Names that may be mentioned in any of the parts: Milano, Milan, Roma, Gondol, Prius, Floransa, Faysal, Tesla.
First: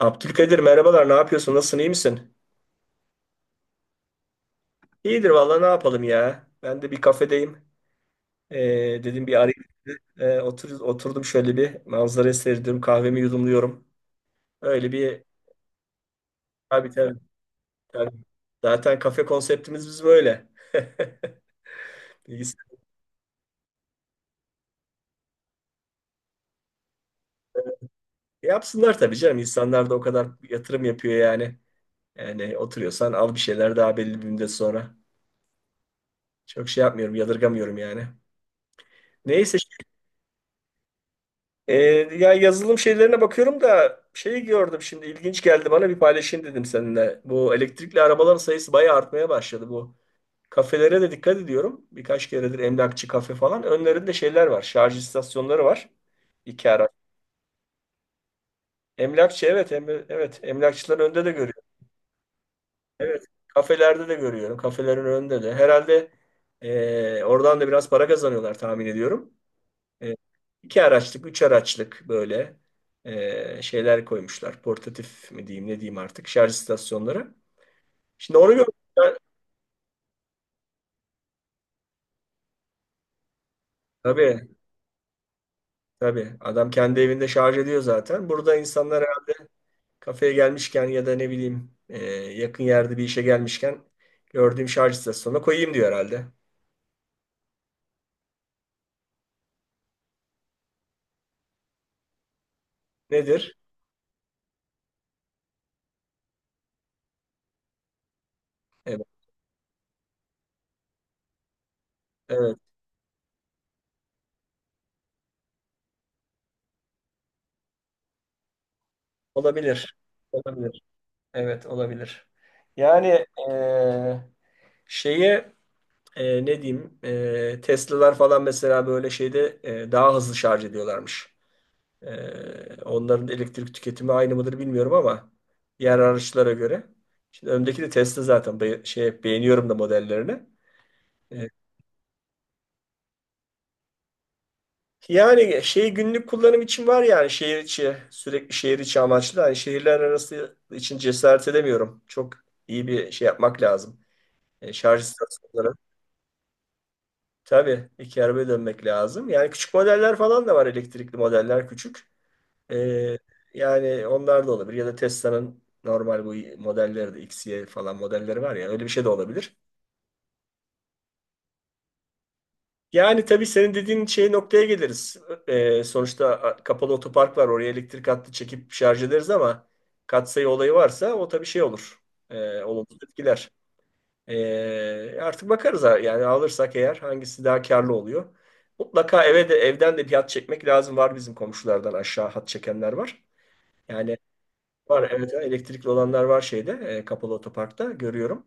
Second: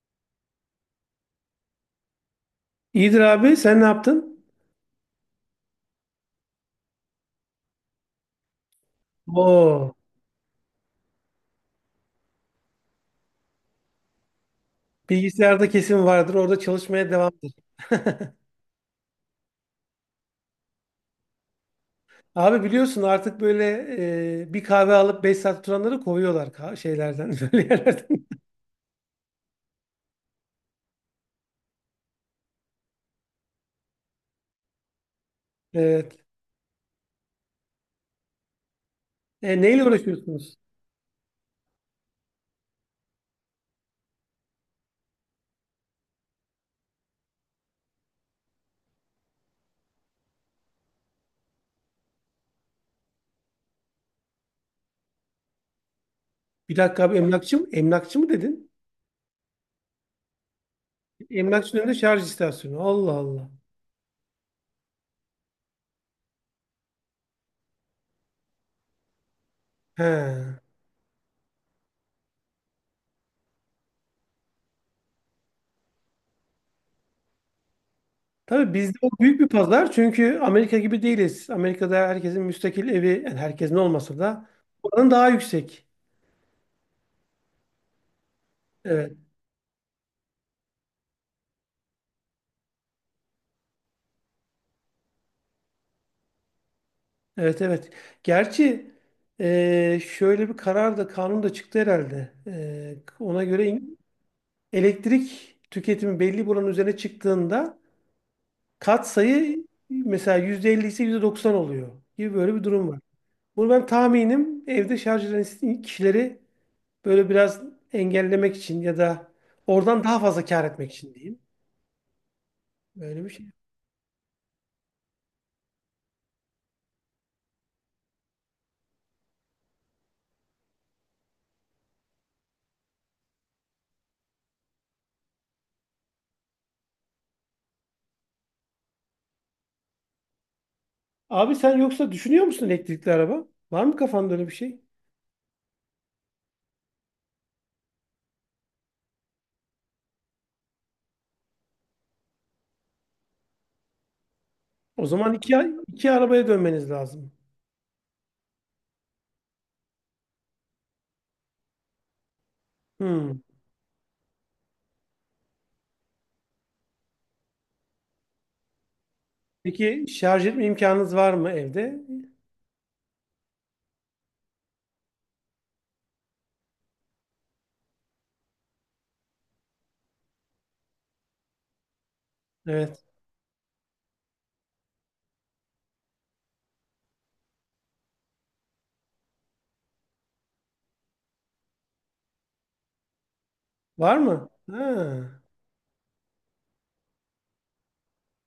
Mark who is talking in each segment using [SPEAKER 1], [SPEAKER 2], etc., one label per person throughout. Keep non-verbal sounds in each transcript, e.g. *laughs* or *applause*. [SPEAKER 1] Abdülkadir, merhabalar, ne yapıyorsun, nasılsın, iyi misin?
[SPEAKER 2] İyidir abi. Sen ne yaptın?
[SPEAKER 1] İyidir vallahi, ne yapalım ya, ben de bir kafedeyim. Ee, Dedim bir arayayım.
[SPEAKER 2] Oo,
[SPEAKER 1] Oturdum, şöyle bir manzara seyrediyorum, kahvemi yudumluyorum, öyle bir
[SPEAKER 2] bilgisayarda kesin vardır. Orada
[SPEAKER 1] tabii
[SPEAKER 2] çalışmaya
[SPEAKER 1] tabii,
[SPEAKER 2] devamdır.
[SPEAKER 1] tabii. Zaten kafe konseptimiz biz böyle. *laughs*
[SPEAKER 2] Abi
[SPEAKER 1] Bilgisayar-
[SPEAKER 2] biliyorsun artık böyle bir kahve alıp 5 saat oturanları kovuyorlar şeylerden, *laughs* böyle yerlerden.
[SPEAKER 1] yapsınlar tabii canım, insanlar da o kadar yatırım yapıyor yani. Yani oturuyorsan al bir şeyler daha belli bir müddet sonra.
[SPEAKER 2] Evet.
[SPEAKER 1] Çok şey yapmıyorum, yadırgamıyorum yani. Neyse.
[SPEAKER 2] Neyle uğraşıyorsunuz?
[SPEAKER 1] Ee, Ya, yazılım şeylerine bakıyorum da şeyi gördüm, şimdi ilginç geldi bana, bir paylaşayım dedim seninle. Bu elektrikli arabaların sayısı bayağı artmaya başladı bu. Kafelere de dikkat ediyorum. Birkaç keredir emlakçı, kafe falan. Önlerinde şeyler var. Şarj istasyonları var. İki
[SPEAKER 2] Bir
[SPEAKER 1] araç.
[SPEAKER 2] dakika abi emlakçı mı? Emlakçı mı dedin?
[SPEAKER 1] Emlakçı, evet, em- evet emlakçıların önünde de görüyorum.
[SPEAKER 2] Emlakçının önünde şarj istasyonu. Allah
[SPEAKER 1] Evet.
[SPEAKER 2] Allah.
[SPEAKER 1] Kafelerde de görüyorum. Kafelerin önünde de. Herhalde oradan da biraz para kazanıyorlar, tahmin ediyorum.
[SPEAKER 2] He.
[SPEAKER 1] E, iki araçlık, üç araçlık böyle şeyler koymuşlar. Portatif mi diyeyim, ne diyeyim artık, şarj istasyonları. Şimdi onu gördüm
[SPEAKER 2] Tabii bizde o
[SPEAKER 1] ben.
[SPEAKER 2] büyük bir pazar çünkü Amerika gibi değiliz. Amerika'da herkesin müstakil evi, yani herkesin olmasa da
[SPEAKER 1] Tabii,
[SPEAKER 2] oranın daha yüksek.
[SPEAKER 1] tabii. Adam kendi evinde şarj ediyor zaten. Burada insanlara
[SPEAKER 2] Evet.
[SPEAKER 1] kafeye gelmişken ya da ne bileyim yakın yerde bir işe gelmişken gördüğüm şarj istasyonuna koyayım diyor herhalde.
[SPEAKER 2] Evet evet. Gerçi şöyle bir karar da kanun da çıktı herhalde. Ona
[SPEAKER 1] Nedir?
[SPEAKER 2] göre elektrik tüketimi belli bir oranın üzerine çıktığında
[SPEAKER 1] Evet,
[SPEAKER 2] katsayı mesela %50 ise %90 oluyor gibi böyle
[SPEAKER 1] evet.
[SPEAKER 2] bir durum var. Bunu ben tahminim evde şarj eden kişileri böyle biraz engellemek için ya da
[SPEAKER 1] Olabilir.
[SPEAKER 2] oradan daha fazla kâr
[SPEAKER 1] Olabilir.
[SPEAKER 2] etmek için diyeyim.
[SPEAKER 1] Evet, olabilir.
[SPEAKER 2] Böyle
[SPEAKER 1] Yani
[SPEAKER 2] bir şey.
[SPEAKER 1] e, şeye ne diyeyim, Tesla'lar falan mesela böyle şeyde daha hızlı şarj ediyorlarmış. Onların elektrik tüketimi aynı mıdır bilmiyorum ama diğer araçlara göre. Şimdi öndeki de Tesla zaten. Be- şey beğeniyorum da modellerini. E,
[SPEAKER 2] Abi sen yoksa düşünüyor musun elektrikli araba? Var mı kafanda öyle bir şey?
[SPEAKER 1] Yani şey, günlük kullanım için var yani, şehir içi, sürekli şehir içi amaçlı. Hani şehirler arası için cesaret edemiyorum. Çok iyi bir şey yapmak lazım. Şarj
[SPEAKER 2] O zaman iki,
[SPEAKER 1] istasyonları.
[SPEAKER 2] iki arabaya dönmeniz lazım.
[SPEAKER 1] Tabii iki arabaya dönmek lazım. Yani küçük modeller falan da var, elektrikli modeller küçük. Ee,
[SPEAKER 2] Hmm.
[SPEAKER 1] Yani onlar da olabilir. Ya da Tesla'nın normal bu modelleri de, X Y falan modelleri var ya, öyle bir şey de olabilir.
[SPEAKER 2] Peki şarj etme imkanınız var mı evde?
[SPEAKER 1] Yani tabii senin dediğin şey noktaya geliriz. Sonuçta a- kapalı otopark var. Oraya elektrik hattı çekip şarj ederiz ama katsayı olayı varsa o tabii şey olur. Olumsuz
[SPEAKER 2] Evet.
[SPEAKER 1] etkiler. Artık bakarız ha- yani alırsak eğer hangisi daha karlı oluyor. Mutlaka eve de, evden de bir hat çekmek lazım. Var, bizim komşulardan aşağı hat çekenler var.
[SPEAKER 2] Var
[SPEAKER 1] Yani
[SPEAKER 2] mı?
[SPEAKER 1] var,
[SPEAKER 2] Ha.
[SPEAKER 1] evet, evet. Elektrikli olanlar var şeyde, kapalı otoparkta görüyorum.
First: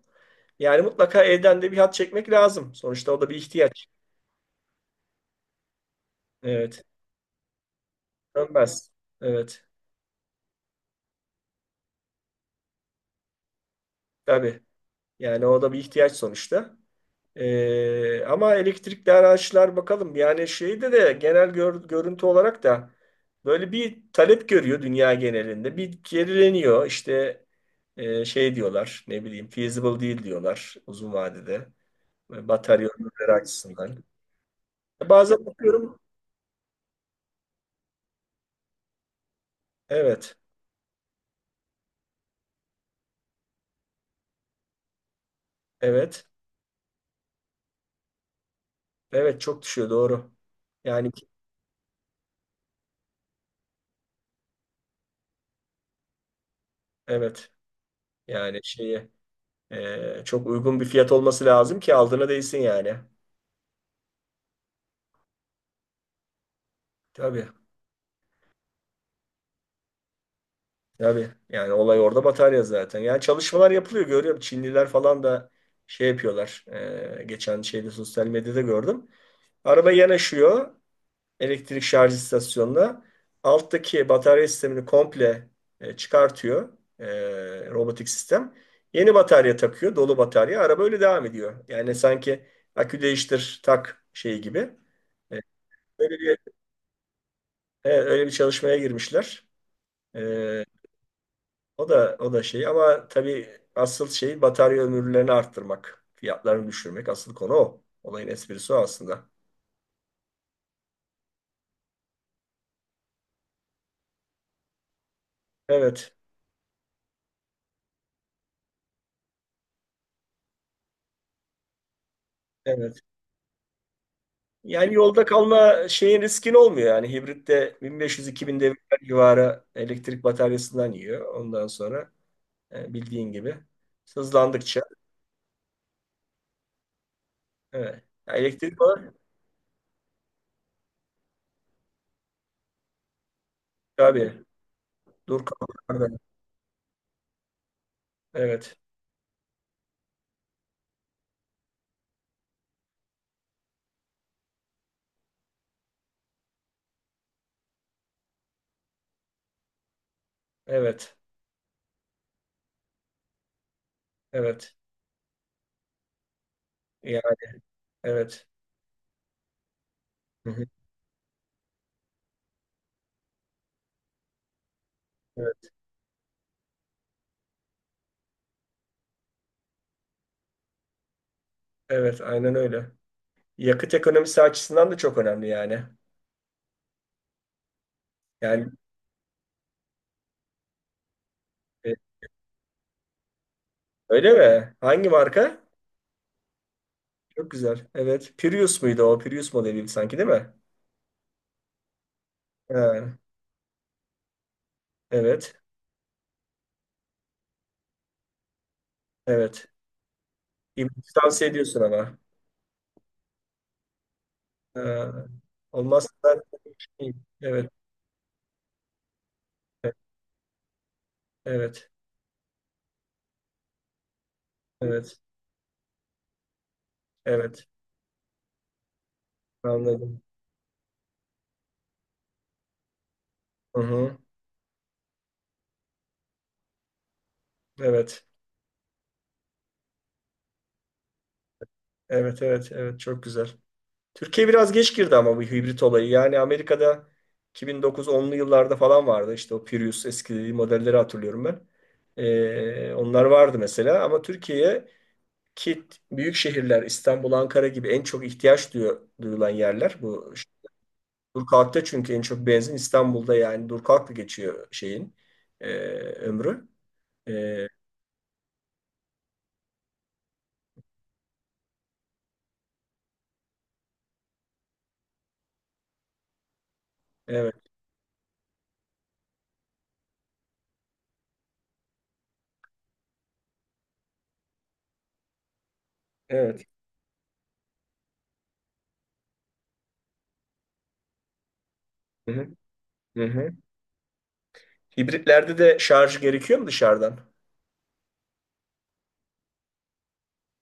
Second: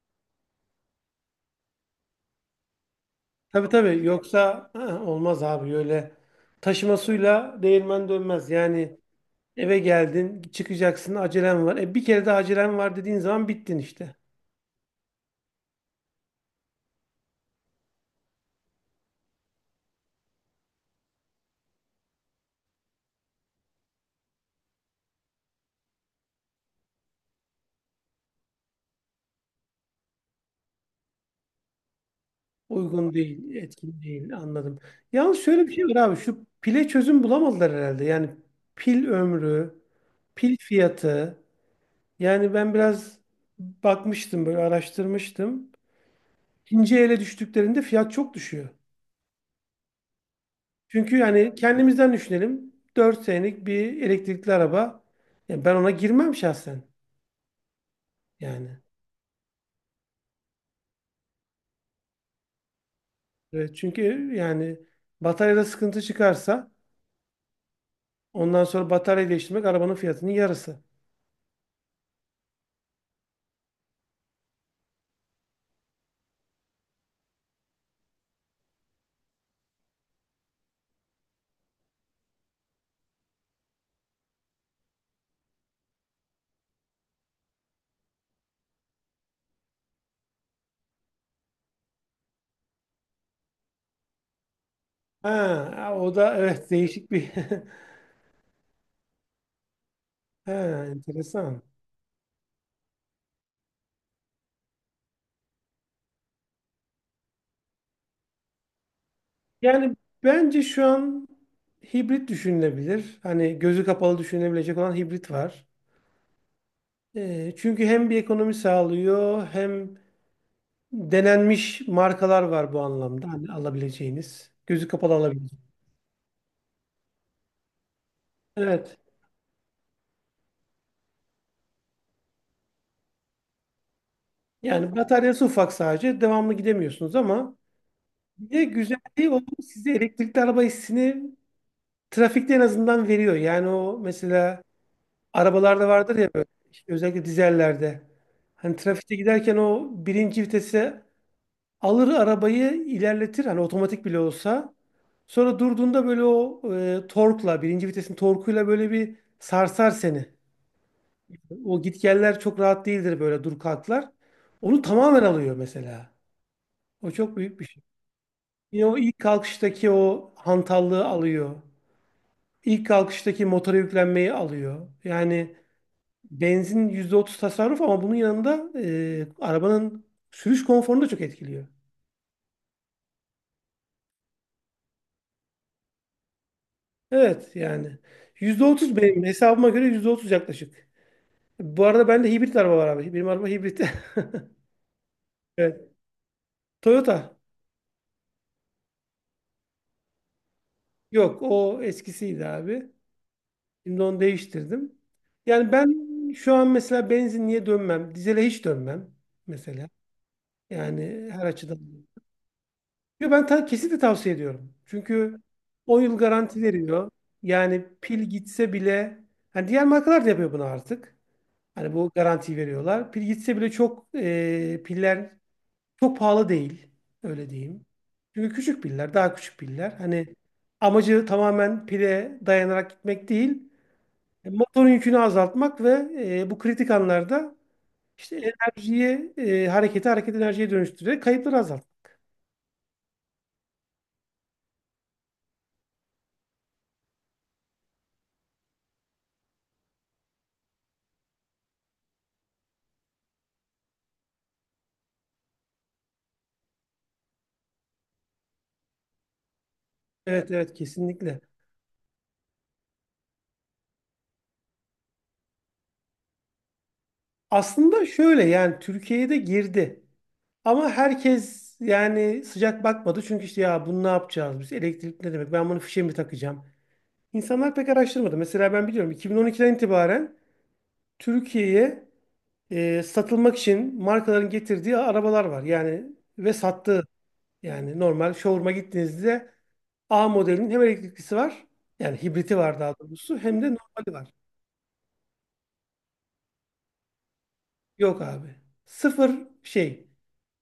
[SPEAKER 1] Yani mutlaka evden de bir hat çekmek lazım. Sonuçta o da bir
[SPEAKER 2] Tabii
[SPEAKER 1] ihtiyaç.
[SPEAKER 2] tabii. Yoksa ha, olmaz abi öyle.
[SPEAKER 1] Evet.
[SPEAKER 2] Taşımasıyla değirmen dönmez.
[SPEAKER 1] Dönmez.
[SPEAKER 2] Yani
[SPEAKER 1] Evet.
[SPEAKER 2] eve geldin, çıkacaksın, acelen var. Bir kere de acelen var dediğin zaman bittin işte.
[SPEAKER 1] Tabii. Yani o da bir ihtiyaç sonuçta. Ama elektrikli araçlar bakalım. Yani şeyde de genel gör- görüntü olarak da böyle bir talep görüyor dünya genelinde. Bir gerileniyor. İşte şey diyorlar, ne bileyim, feasible değil diyorlar uzun vadede. Batarya
[SPEAKER 2] Uygun
[SPEAKER 1] ömürleri
[SPEAKER 2] değil,
[SPEAKER 1] açısından.
[SPEAKER 2] etkin değil. Anladım. Yalnız
[SPEAKER 1] Bazen
[SPEAKER 2] şöyle bir şey var
[SPEAKER 1] bakıyorum.
[SPEAKER 2] abi. Şu pile çözüm bulamadılar herhalde. Yani pil ömrü,
[SPEAKER 1] Evet.
[SPEAKER 2] pil fiyatı. Yani ben biraz bakmıştım böyle araştırmıştım.
[SPEAKER 1] Evet.
[SPEAKER 2] İkinci ele düştüklerinde fiyat çok düşüyor.
[SPEAKER 1] Evet, çok düşüyor, doğru. Yani
[SPEAKER 2] Çünkü yani kendimizden düşünelim. 4 senelik bir elektrikli araba. Ya ben ona girmem şahsen.
[SPEAKER 1] evet. Yani
[SPEAKER 2] Yani.
[SPEAKER 1] şeye çok uygun bir fiyat olması lazım ki aldığına değsin yani.
[SPEAKER 2] Evet, çünkü yani bataryada sıkıntı çıkarsa
[SPEAKER 1] Tabii.
[SPEAKER 2] ondan sonra batarya değiştirmek arabanın fiyatının yarısı.
[SPEAKER 1] Tabii. Yani olay orada, batarya zaten. Yani çalışmalar yapılıyor, görüyorum. Çinliler falan da şey yapıyorlar. Geçen şeyde sosyal medyada gördüm. Araba yanaşıyor elektrik şarj istasyonuna. Alttaki batarya sistemini komple çıkartıyor robotik sistem. Yeni batarya takıyor, dolu batarya. Araba öyle devam ediyor. Yani sanki akü değiştir tak şeyi gibi. E,
[SPEAKER 2] Ha, o
[SPEAKER 1] öyle
[SPEAKER 2] da *laughs*
[SPEAKER 1] bir,
[SPEAKER 2] evet değişik bir *laughs*
[SPEAKER 1] evet, öyle bir çalışmaya girmişler. E,
[SPEAKER 2] ha, enteresan.
[SPEAKER 1] O da, o da şey ama tabii asıl şey batarya ömürlerini arttırmak, fiyatlarını düşürmek. Asıl konu o. Olayın esprisi o aslında.
[SPEAKER 2] Yani bence şu an hibrit düşünülebilir. Hani gözü kapalı düşünülebilecek olan hibrit var.
[SPEAKER 1] Evet,
[SPEAKER 2] Çünkü hem bir ekonomi sağlıyor hem denenmiş markalar var bu
[SPEAKER 1] evet.
[SPEAKER 2] anlamda. Hani alabileceğiniz. Gözü
[SPEAKER 1] Yani
[SPEAKER 2] kapalı
[SPEAKER 1] yolda
[SPEAKER 2] alabileceğiniz.
[SPEAKER 1] kalma şeyin, riskin olmuyor yani. Hibritte 1500-2000
[SPEAKER 2] Evet.
[SPEAKER 1] devirler civarı elektrik bataryasından yiyor. Ondan sonra bildiğin gibi hızlandıkça
[SPEAKER 2] Yani bataryası ufak sadece. Devamlı gidemiyorsunuz ama
[SPEAKER 1] evet. Ya,
[SPEAKER 2] bir de
[SPEAKER 1] elektrik var
[SPEAKER 2] güzelliği o size elektrikli araba hissini trafikte en azından veriyor. Yani o
[SPEAKER 1] tabii.
[SPEAKER 2] mesela
[SPEAKER 1] Dur
[SPEAKER 2] arabalarda
[SPEAKER 1] kalklarda.
[SPEAKER 2] vardır ya böyle, işte özellikle dizellerde. Hani
[SPEAKER 1] Evet.
[SPEAKER 2] trafikte giderken o birinci vitese alır arabayı ilerletir. Hani otomatik bile olsa. Sonra durduğunda böyle o torkla, birinci vitesin torkuyla böyle bir sarsar seni.
[SPEAKER 1] Evet.
[SPEAKER 2] O gitgeller çok rahat değildir böyle dur kalklar.
[SPEAKER 1] Evet.
[SPEAKER 2] Onu tamamen alıyor mesela. O
[SPEAKER 1] Yani
[SPEAKER 2] çok büyük bir şey.
[SPEAKER 1] evet.
[SPEAKER 2] Yine o ilk kalkıştaki o
[SPEAKER 1] Hı hı.
[SPEAKER 2] hantallığı alıyor. İlk kalkıştaki motora yüklenmeyi alıyor. Yani
[SPEAKER 1] Evet.
[SPEAKER 2] benzin %30 tasarruf ama bunun yanında arabanın sürüş konforunu da çok etkiliyor.
[SPEAKER 1] Evet, aynen öyle. Yakıt ekonomisi açısından da çok önemli yani.
[SPEAKER 2] Evet yani yüzde
[SPEAKER 1] Yani
[SPEAKER 2] otuz benim hesabıma göre %30 yaklaşık. Bu
[SPEAKER 1] e,
[SPEAKER 2] arada bende hibrit araba var abi. Benim araba hibrit. *laughs*
[SPEAKER 1] öyle mi? Hangi marka?
[SPEAKER 2] Evet. Toyota.
[SPEAKER 1] Çok güzel. Evet. Prius muydu o? Prius modeli sanki, değil mi?
[SPEAKER 2] Yok o eskisiydi abi.
[SPEAKER 1] Ha,
[SPEAKER 2] Şimdi onu değiştirdim.
[SPEAKER 1] evet.
[SPEAKER 2] Yani ben şu an mesela benzinliğe dönmem. Dizele hiç dönmem
[SPEAKER 1] Evet.
[SPEAKER 2] mesela.
[SPEAKER 1] İbrik'i
[SPEAKER 2] Yani her
[SPEAKER 1] tavsiye
[SPEAKER 2] açıdan.
[SPEAKER 1] ediyorsun ama.
[SPEAKER 2] Yo, ben kesinlikle tavsiye ediyorum.
[SPEAKER 1] Ee,
[SPEAKER 2] Çünkü 10
[SPEAKER 1] Olmazsa
[SPEAKER 2] yıl
[SPEAKER 1] ben...
[SPEAKER 2] garanti veriyor.
[SPEAKER 1] Evet,
[SPEAKER 2] Yani pil gitse bile hani diğer markalar da yapıyor bunu artık.
[SPEAKER 1] evet,
[SPEAKER 2] Hani bu garantiyi veriyorlar. Pil gitse bile çok
[SPEAKER 1] evet,
[SPEAKER 2] piller çok pahalı değil. Öyle
[SPEAKER 1] evet.
[SPEAKER 2] diyeyim. Çünkü küçük piller, daha küçük piller.
[SPEAKER 1] Anladım.
[SPEAKER 2] Hani amacı tamamen pile dayanarak gitmek değil.
[SPEAKER 1] Hı hı.
[SPEAKER 2] Motorun yükünü azaltmak ve bu kritik anlarda
[SPEAKER 1] Evet,
[SPEAKER 2] işte enerjiyi, hareketi hareket enerjiye dönüştürerek kayıpları azaltmak.
[SPEAKER 1] evet, evet, evet. Çok güzel. Türkiye biraz geç girdi ama bu hibrit olayı. Yani Amerika'da 2009-10'lu yıllarda falan vardı. İşte o Prius eski modelleri hatırlıyorum ben. Onlar vardı mesela ama Türkiye'ye ki büyük şehirler, İstanbul, Ankara gibi en çok ihtiyaç duyu- duyulan yerler bu
[SPEAKER 2] Evet evet kesinlikle.
[SPEAKER 1] Durkak'ta, çünkü en çok benzin İstanbul'da yani Durkak'la geçiyor şeyin ömrü. E,
[SPEAKER 2] Aslında şöyle yani Türkiye'ye de girdi. Ama herkes yani sıcak bakmadı. Çünkü işte ya bunu ne yapacağız biz? Elektrik ne demek? Ben bunu fişe mi takacağım?
[SPEAKER 1] evet,
[SPEAKER 2] İnsanlar pek araştırmadı. Mesela ben biliyorum 2012'den itibaren Türkiye'ye satılmak için markaların getirdiği arabalar var. Yani ve
[SPEAKER 1] evet.
[SPEAKER 2] sattığı yani normal showroom'a gittiğinizde A modelinin hem elektriklisi var yani
[SPEAKER 1] Hı hı,
[SPEAKER 2] hibriti var daha
[SPEAKER 1] hı
[SPEAKER 2] doğrusu
[SPEAKER 1] hı.
[SPEAKER 2] hem de normali var.
[SPEAKER 1] Hibritlerde de şarj gerekiyor mu dışarıdan?
[SPEAKER 2] Yok abi. Sıfır şey.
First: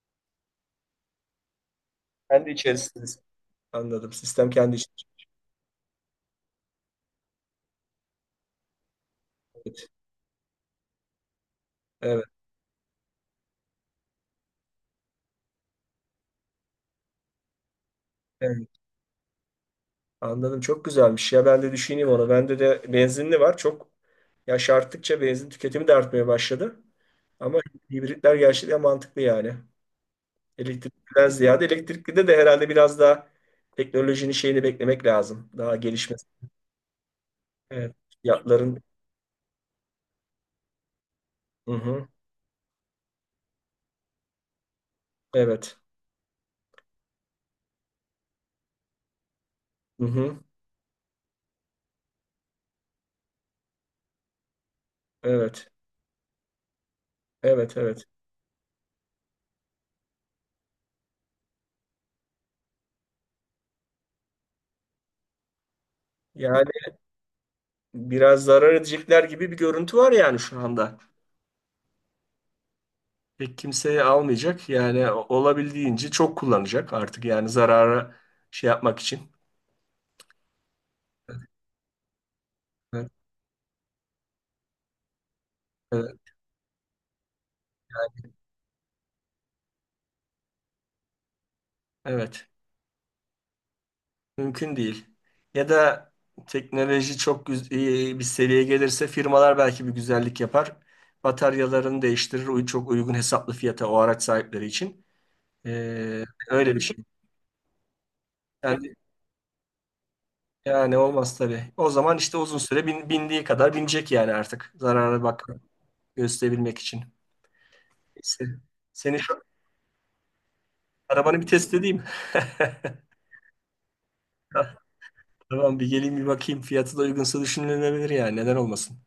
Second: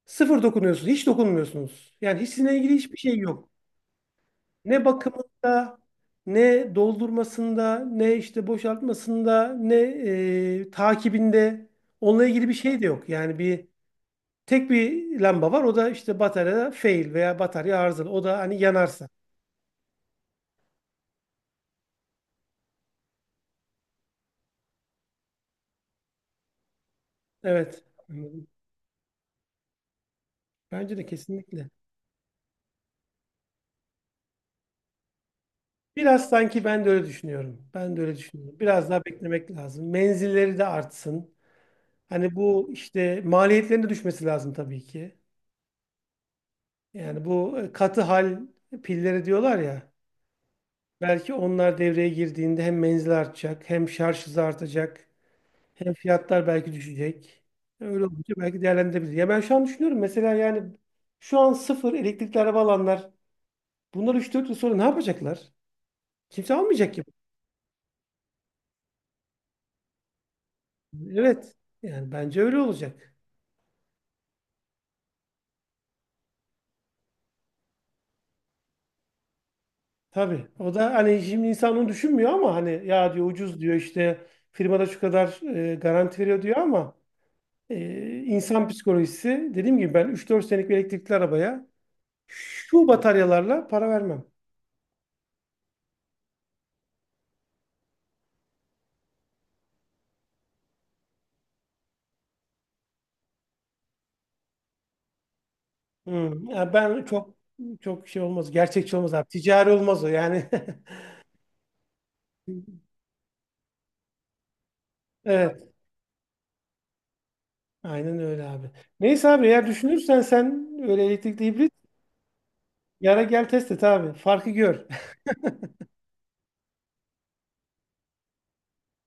[SPEAKER 2] Sıfır dokunuyorsunuz. Hiç dokunmuyorsunuz. Yani hiç
[SPEAKER 1] Kendi
[SPEAKER 2] sizinle ilgili hiçbir
[SPEAKER 1] içerisinde.
[SPEAKER 2] şey yok.
[SPEAKER 1] Anladım. Sistem kendi
[SPEAKER 2] Ne
[SPEAKER 1] içerisinde.
[SPEAKER 2] bakımında, ne doldurmasında, ne işte boşaltmasında, ne
[SPEAKER 1] Evet,
[SPEAKER 2] takibinde
[SPEAKER 1] evet.
[SPEAKER 2] onunla ilgili bir şey de yok. Yani bir tek bir lamba var. O da işte bataryada fail veya batarya arızalı. O da hani
[SPEAKER 1] Evet.
[SPEAKER 2] yanarsa.
[SPEAKER 1] Anladım. Çok güzelmiş ya. Ben de düşüneyim onu. Bende de benzinli var. Çok, yaş arttıkça benzin tüketimi de artmaya başladı. Ama
[SPEAKER 2] Evet.
[SPEAKER 1] hibritler
[SPEAKER 2] Anladım.
[SPEAKER 1] gerçekten mantıklı yani.
[SPEAKER 2] Bence de
[SPEAKER 1] Elektrikliden ziyade,
[SPEAKER 2] kesinlikle.
[SPEAKER 1] elektrikli de herhalde biraz daha teknolojinin şeyini beklemek lazım. Daha gelişmesi.
[SPEAKER 2] Biraz sanki ben de öyle düşünüyorum.
[SPEAKER 1] Evet.
[SPEAKER 2] Ben de öyle düşünüyorum.
[SPEAKER 1] Fiyatların.
[SPEAKER 2] Biraz daha beklemek lazım. Menzilleri de artsın.
[SPEAKER 1] Hı hı.
[SPEAKER 2] Hani bu işte maliyetlerine düşmesi lazım tabii ki.
[SPEAKER 1] Evet.
[SPEAKER 2] Yani bu katı hal pilleri diyorlar ya.
[SPEAKER 1] Hı hı.
[SPEAKER 2] Belki onlar devreye girdiğinde hem menzil artacak, hem şarj hızı artacak,
[SPEAKER 1] Evet.
[SPEAKER 2] hem fiyatlar belki düşecek.
[SPEAKER 1] Evet. Evet.
[SPEAKER 2] Öyle olunca belki değerlendirebilir. Ya ben şu an düşünüyorum mesela yani şu an sıfır elektrikli araba alanlar bunlar 3-4 yıl sonra ne yapacaklar? Kimse
[SPEAKER 1] Yani
[SPEAKER 2] almayacak gibi.
[SPEAKER 1] biraz zarar edecekler gibi bir görüntü var yani şu anda.
[SPEAKER 2] Evet. Yani bence öyle olacak.
[SPEAKER 1] Pek kimseye almayacak. Yani o- olabildiğince çok kullanacak artık yani, zarara şey yapmak için.
[SPEAKER 2] Tabii. O da hani şimdi insan onu düşünmüyor ama hani
[SPEAKER 1] Evet.
[SPEAKER 2] ya diyor ucuz diyor işte firmada şu kadar
[SPEAKER 1] Evet.
[SPEAKER 2] garanti veriyor diyor ama insan psikolojisi dediğim gibi ben 3-4 senelik bir elektrikli arabaya
[SPEAKER 1] Evet.
[SPEAKER 2] şu bataryalarla para vermem.
[SPEAKER 1] Mümkün değil. Ya da teknoloji çok güz- iyi bir seviyeye gelirse, firmalar belki bir güzellik yapar. Bataryalarını değiştirir. Uy- Çok uygun hesaplı fiyata o araç sahipleri için. Ee,
[SPEAKER 2] Hmm, ya
[SPEAKER 1] Öyle bir şey.
[SPEAKER 2] ben çok çok şey olmaz.
[SPEAKER 1] Yani,
[SPEAKER 2] Gerçekçi olmaz abi. Ticari olmaz o yani. *laughs*
[SPEAKER 1] yani olmaz tabii. O zaman işte uzun süre bin- bindiği kadar binecek yani artık. Zarara bak
[SPEAKER 2] Evet.
[SPEAKER 1] gösterebilmek için.
[SPEAKER 2] Aynen öyle
[SPEAKER 1] Neyse.
[SPEAKER 2] abi.
[SPEAKER 1] Senin
[SPEAKER 2] Neyse
[SPEAKER 1] şu
[SPEAKER 2] abi eğer düşünürsen sen öyle
[SPEAKER 1] arabanı
[SPEAKER 2] elektrikli
[SPEAKER 1] bir
[SPEAKER 2] hibrit
[SPEAKER 1] test edeyim. *laughs*
[SPEAKER 2] yara gel test et abi. Farkı gör.
[SPEAKER 1] Tamam, bir geleyim, bir bakayım. Fiyatı da uygunsa düşünülebilir yani. Neden olmasın?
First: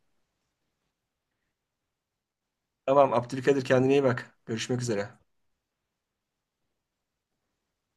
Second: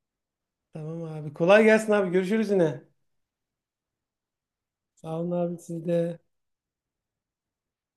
[SPEAKER 2] *laughs* Tamam abi. Kolay gelsin abi. Görüşürüz yine.
[SPEAKER 1] Tamam Abdülkadir, kendine iyi bak. Görüşmek üzere.
[SPEAKER 2] Sağ olun abi siz de.